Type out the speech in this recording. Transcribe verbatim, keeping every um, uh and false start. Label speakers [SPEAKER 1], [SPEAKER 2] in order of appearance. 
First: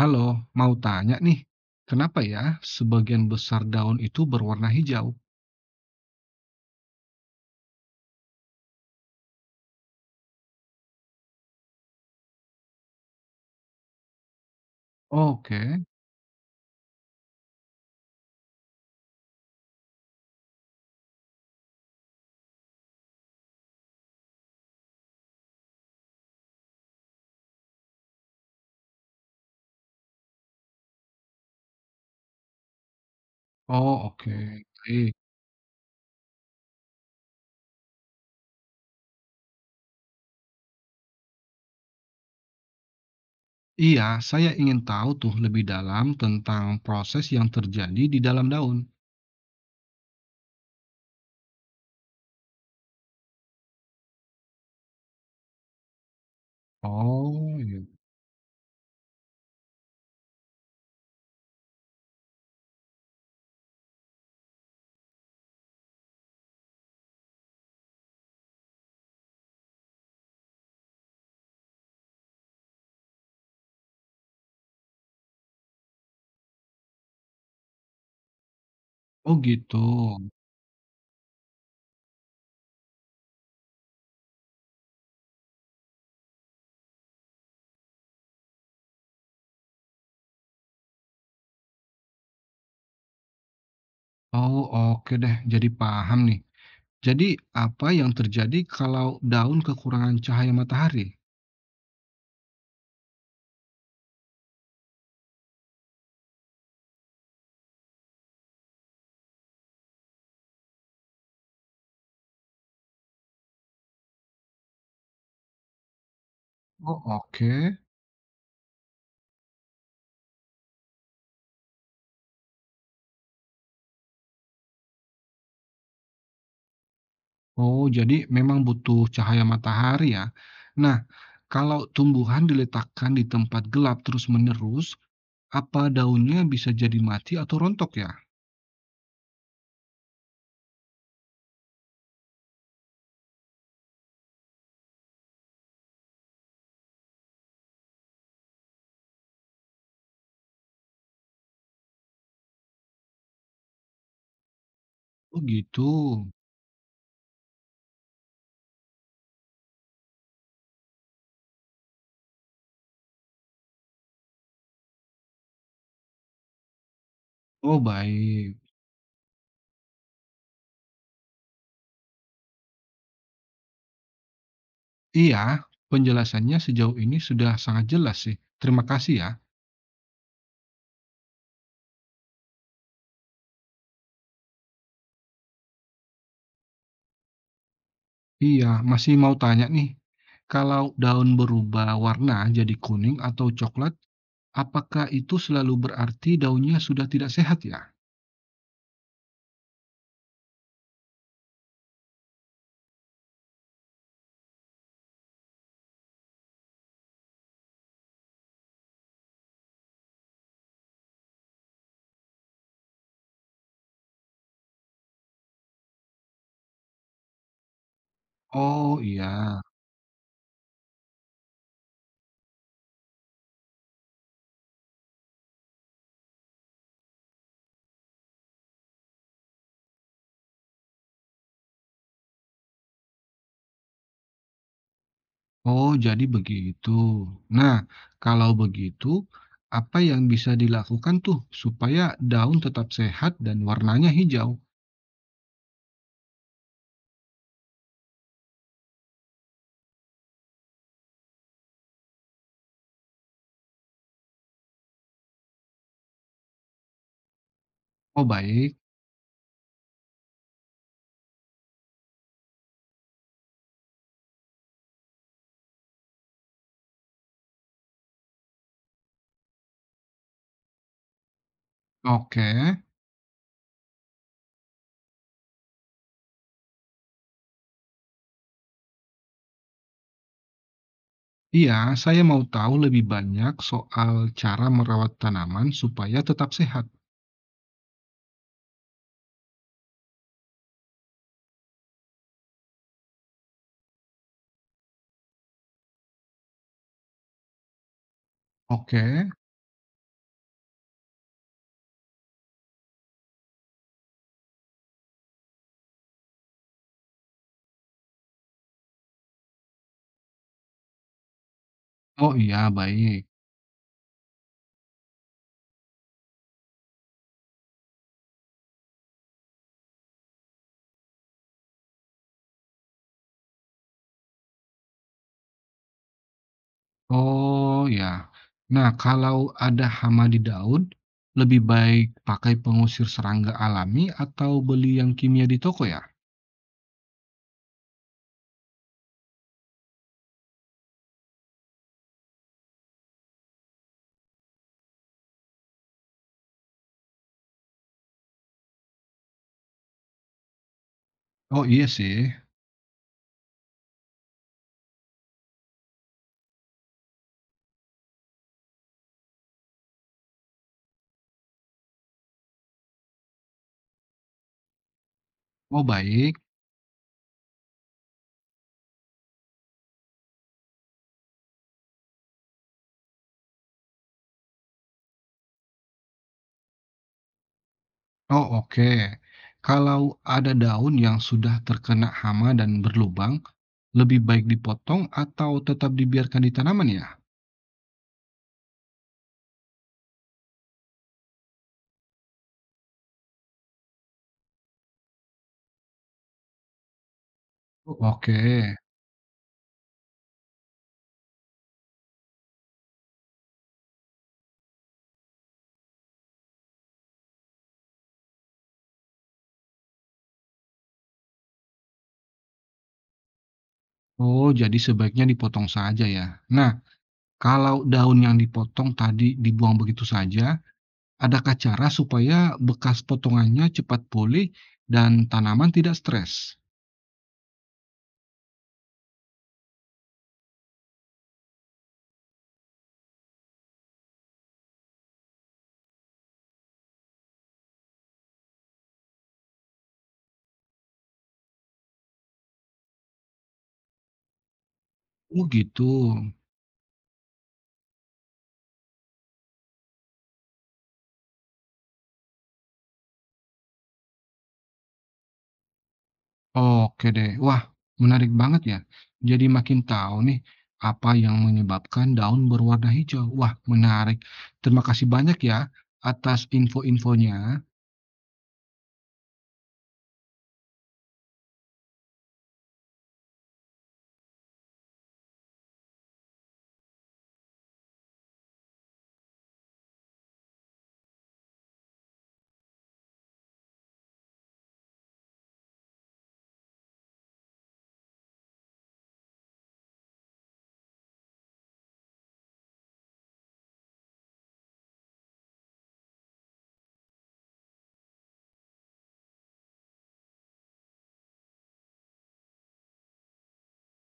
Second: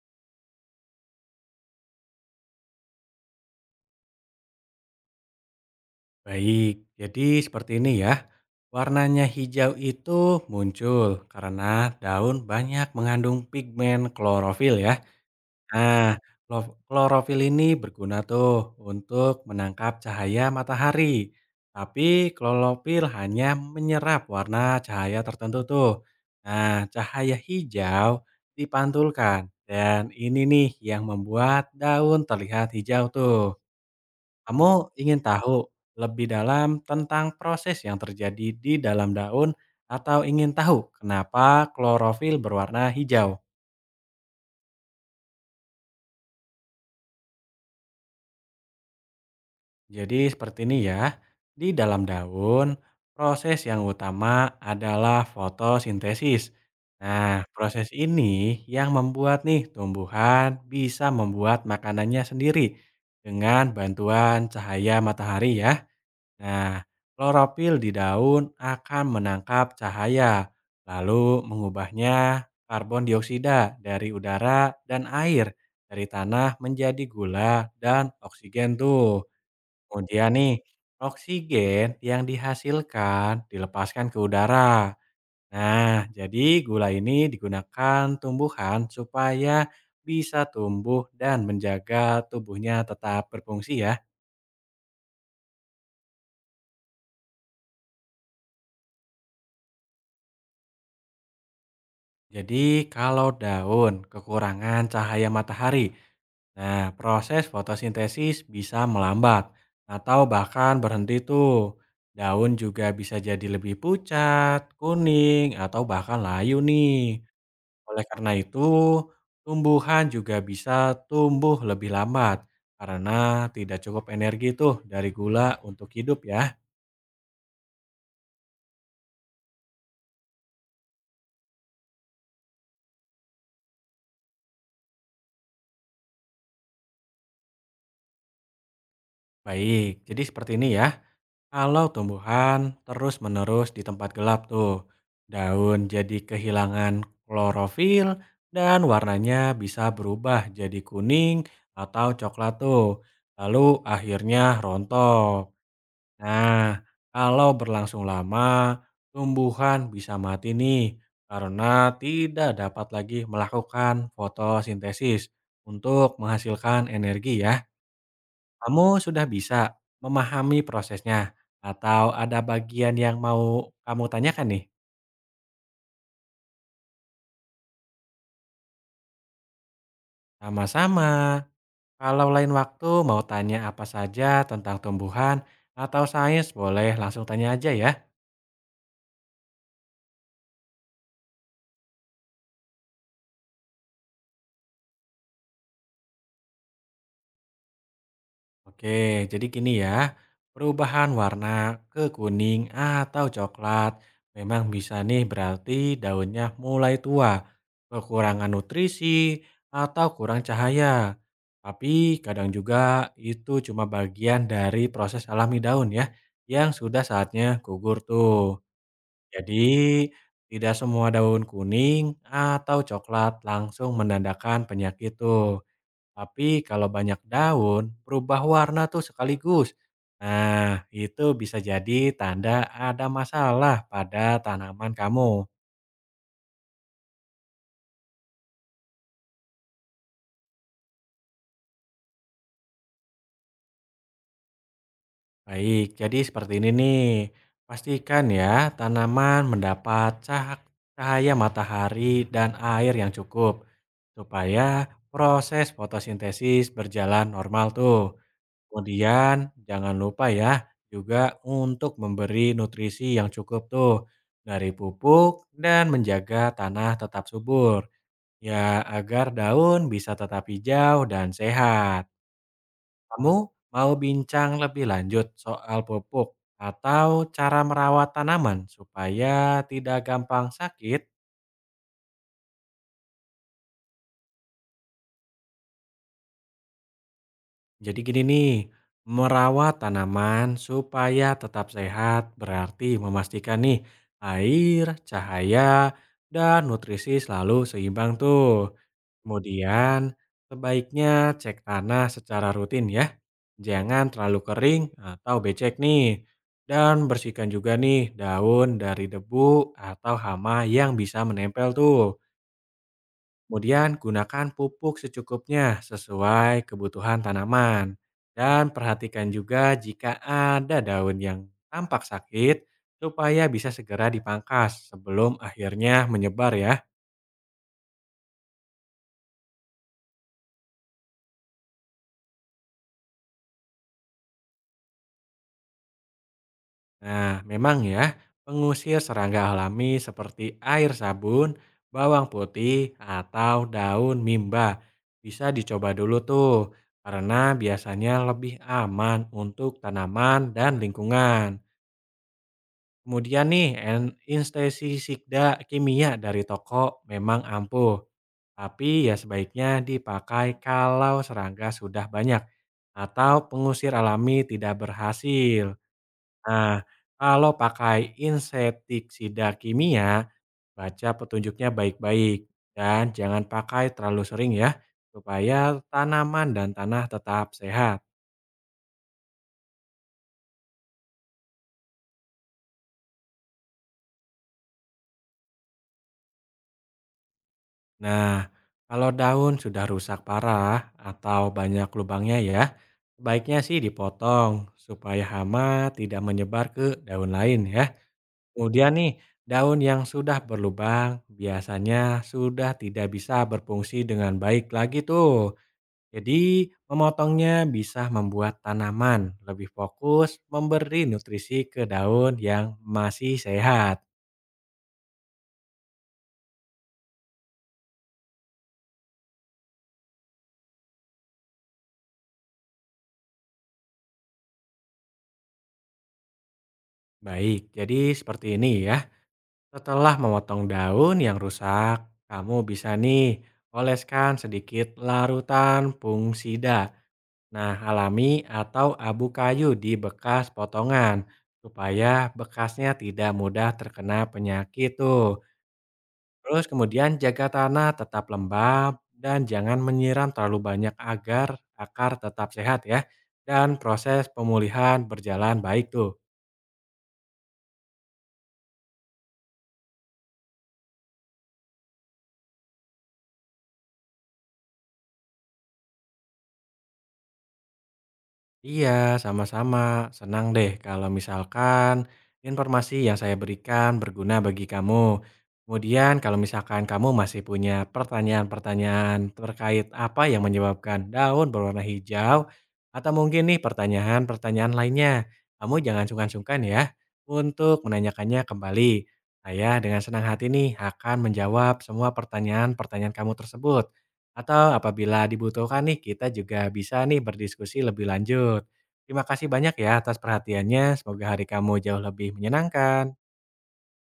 [SPEAKER 1] Halo, mau tanya nih, kenapa ya sebagian besar daun itu berwarna hijau?
[SPEAKER 2] Baik, jadi seperti ini ya. Warnanya hijau itu muncul karena daun banyak mengandung pigmen klorofil ya.
[SPEAKER 1] Oke,
[SPEAKER 2] Nah, klo- klorofil ini berguna tuh untuk menangkap cahaya matahari. Tapi klorofil hanya menyerap warna cahaya tertentu tuh. Nah, cahaya hijau dipantulkan dan ini nih yang membuat daun terlihat hijau tuh.
[SPEAKER 1] oh oke,
[SPEAKER 2] Kamu
[SPEAKER 1] baik.
[SPEAKER 2] ingin tahu lebih dalam tentang proses yang terjadi di dalam daun atau ingin tahu kenapa klorofil berwarna hijau?
[SPEAKER 1] Iya, saya ingin tahu tuh lebih dalam tentang proses yang terjadi di dalam daun.
[SPEAKER 2] Jadi seperti ini ya. Di dalam daun, proses yang utama adalah fotosintesis. Nah,
[SPEAKER 1] Oh, iya.
[SPEAKER 2] proses ini yang membuat nih tumbuhan bisa membuat makanannya sendiri dengan bantuan cahaya matahari ya. Nah, klorofil di daun akan menangkap cahaya, lalu mengubahnya karbon dioksida dari udara dan air dari tanah menjadi gula dan oksigen tuh.
[SPEAKER 1] Oh gitu.
[SPEAKER 2] Kemudian nih, oksigen yang dihasilkan dilepaskan ke udara. Nah, jadi gula ini digunakan tumbuhan supaya bisa tumbuh dan menjaga tubuhnya tetap berfungsi ya.
[SPEAKER 1] Oh oke deh, jadi paham nih. Jadi apa yang terjadi kalau daun kekurangan cahaya matahari?
[SPEAKER 2] Jadi kalau daun kekurangan cahaya matahari, nah proses fotosintesis bisa melambat atau bahkan berhenti tuh. Daun juga bisa jadi lebih pucat, kuning, atau bahkan layu
[SPEAKER 1] Oh
[SPEAKER 2] nih.
[SPEAKER 1] oke.
[SPEAKER 2] Oleh karena itu, tumbuhan juga bisa tumbuh lebih lambat karena tidak cukup energi tuh dari gula untuk hidup ya.
[SPEAKER 1] Oh, jadi memang butuh cahaya matahari ya. Nah, kalau tumbuhan diletakkan di tempat gelap terus-menerus, apa daunnya bisa jadi mati atau rontok ya?
[SPEAKER 2] Baik, jadi seperti ini ya. Kalau tumbuhan terus-menerus di tempat gelap tuh, daun jadi kehilangan klorofil dan warnanya bisa berubah jadi kuning atau coklat tuh. Lalu akhirnya
[SPEAKER 1] Oh
[SPEAKER 2] rontok.
[SPEAKER 1] gitu.
[SPEAKER 2] Nah, kalau berlangsung lama, tumbuhan bisa mati nih karena tidak dapat lagi melakukan fotosintesis untuk menghasilkan energi ya.
[SPEAKER 1] Oh baik.
[SPEAKER 2] Kamu sudah bisa memahami prosesnya atau ada bagian yang mau kamu tanyakan nih?
[SPEAKER 1] Iya, penjelasannya sejauh ini sudah sangat jelas sih. Terima kasih ya.
[SPEAKER 2] Sama-sama. Kalau lain waktu mau tanya apa saja tentang tumbuhan atau sains boleh langsung tanya aja ya.
[SPEAKER 1] Iya, masih mau tanya nih. Kalau daun berubah warna jadi kuning atau coklat, apakah itu selalu berarti daunnya sudah tidak sehat ya?
[SPEAKER 2] Oke, jadi gini ya, perubahan warna ke kuning atau coklat memang bisa nih berarti daunnya mulai tua, kekurangan nutrisi, atau kurang cahaya. Tapi kadang juga itu cuma bagian dari proses alami daun ya, yang sudah saatnya gugur tuh.
[SPEAKER 1] Oh
[SPEAKER 2] Jadi
[SPEAKER 1] iya.
[SPEAKER 2] tidak semua daun kuning atau coklat langsung menandakan penyakit tuh. Tapi kalau banyak daun, berubah warna tuh sekaligus. Nah, itu bisa jadi tanda ada masalah pada tanaman kamu.
[SPEAKER 1] Oh, jadi begitu. Nah, kalau begitu, apa yang bisa dilakukan tuh supaya daun tetap sehat dan warnanya hijau?
[SPEAKER 2] Baik, jadi seperti ini nih. Pastikan ya tanaman mendapat cah- cahaya matahari dan air yang cukup supaya proses fotosintesis berjalan normal tuh.
[SPEAKER 1] Oh, baik.
[SPEAKER 2] Kemudian jangan lupa ya juga untuk memberi nutrisi yang cukup tuh dari pupuk dan menjaga tanah tetap subur. Ya agar daun bisa tetap hijau dan sehat.
[SPEAKER 1] Oke.
[SPEAKER 2] Kamu mau bincang lebih lanjut soal pupuk atau cara merawat tanaman supaya tidak gampang sakit?
[SPEAKER 1] Iya, saya mau tahu lebih banyak soal cara merawat tanaman supaya tetap sehat.
[SPEAKER 2] Jadi gini nih, merawat tanaman supaya tetap sehat berarti memastikan nih air, cahaya, dan nutrisi selalu seimbang tuh.
[SPEAKER 1] Oke.
[SPEAKER 2] Kemudian sebaiknya cek tanah secara rutin ya. Jangan terlalu kering atau becek nih. Dan bersihkan juga nih daun dari debu atau hama yang bisa menempel tuh.
[SPEAKER 1] Oh iya, baik.
[SPEAKER 2] Kemudian gunakan pupuk secukupnya sesuai kebutuhan tanaman. Dan perhatikan juga jika ada daun yang tampak sakit supaya bisa segera dipangkas sebelum akhirnya menyebar ya.
[SPEAKER 1] Oh ya. Nah, kalau ada hama di daun, lebih baik pakai pengusir serangga alami atau beli yang kimia di toko ya?
[SPEAKER 2] Nah, memang ya, pengusir serangga alami seperti air sabun, bawang putih, atau daun mimba bisa dicoba dulu tuh karena biasanya lebih aman untuk tanaman dan lingkungan.
[SPEAKER 1] Oh iya sih.
[SPEAKER 2] Kemudian nih, en anestesisida kimia dari toko memang ampuh, tapi ya sebaiknya dipakai kalau serangga sudah banyak atau pengusir alami tidak berhasil.
[SPEAKER 1] Oh, baik.
[SPEAKER 2] Nah, kalau pakai insektisida kimia, baca petunjuknya baik-baik dan jangan pakai terlalu sering ya, supaya tanaman dan tanah tetap sehat.
[SPEAKER 1] Oh, oke. Kalau ada daun yang sudah terkena hama dan berlubang, lebih baik dipotong atau tetap dibiarkan di tanaman ya?
[SPEAKER 2] Nah, kalau daun sudah rusak parah atau banyak lubangnya ya, sebaiknya sih dipotong supaya hama tidak menyebar ke daun lain ya.
[SPEAKER 1] Oh, oke.
[SPEAKER 2] Kemudian nih, daun yang sudah berlubang biasanya sudah tidak bisa berfungsi dengan baik lagi tuh. Jadi, memotongnya bisa membuat tanaman lebih fokus memberi nutrisi ke daun yang masih sehat.
[SPEAKER 1] Oh, jadi sebaiknya dipotong saja ya. Nah, kalau daun yang dipotong tadi dibuang begitu saja, adakah cara supaya bekas potongannya cepat pulih dan tanaman tidak stres?
[SPEAKER 2] Baik, jadi seperti ini ya. Setelah memotong daun yang rusak, kamu bisa nih oleskan sedikit larutan pungsida, nah alami atau abu kayu di bekas potongan supaya bekasnya tidak mudah terkena penyakit tuh.
[SPEAKER 1] Oh, gitu.
[SPEAKER 2] Terus kemudian jaga tanah tetap lembab dan jangan menyiram terlalu banyak agar akar tetap sehat ya dan proses pemulihan berjalan baik tuh.
[SPEAKER 1] Oke deh. Wah, menarik banget ya. Jadi makin tahu nih apa yang menyebabkan daun berwarna hijau. Wah, menarik. Terima kasih banyak ya atas info-infonya.
[SPEAKER 2] Iya, sama-sama. Senang deh kalau misalkan informasi yang saya berikan berguna bagi kamu. Kemudian kalau misalkan kamu masih punya pertanyaan-pertanyaan terkait apa yang menyebabkan daun berwarna hijau, atau mungkin nih pertanyaan-pertanyaan lainnya, kamu jangan sungkan-sungkan ya untuk menanyakannya kembali. Saya dengan senang hati nih akan menjawab semua pertanyaan-pertanyaan kamu tersebut. Atau apabila dibutuhkan nih, kita juga bisa nih berdiskusi lebih lanjut. Terima kasih banyak ya atas perhatiannya. Semoga hari kamu jauh lebih menyenangkan.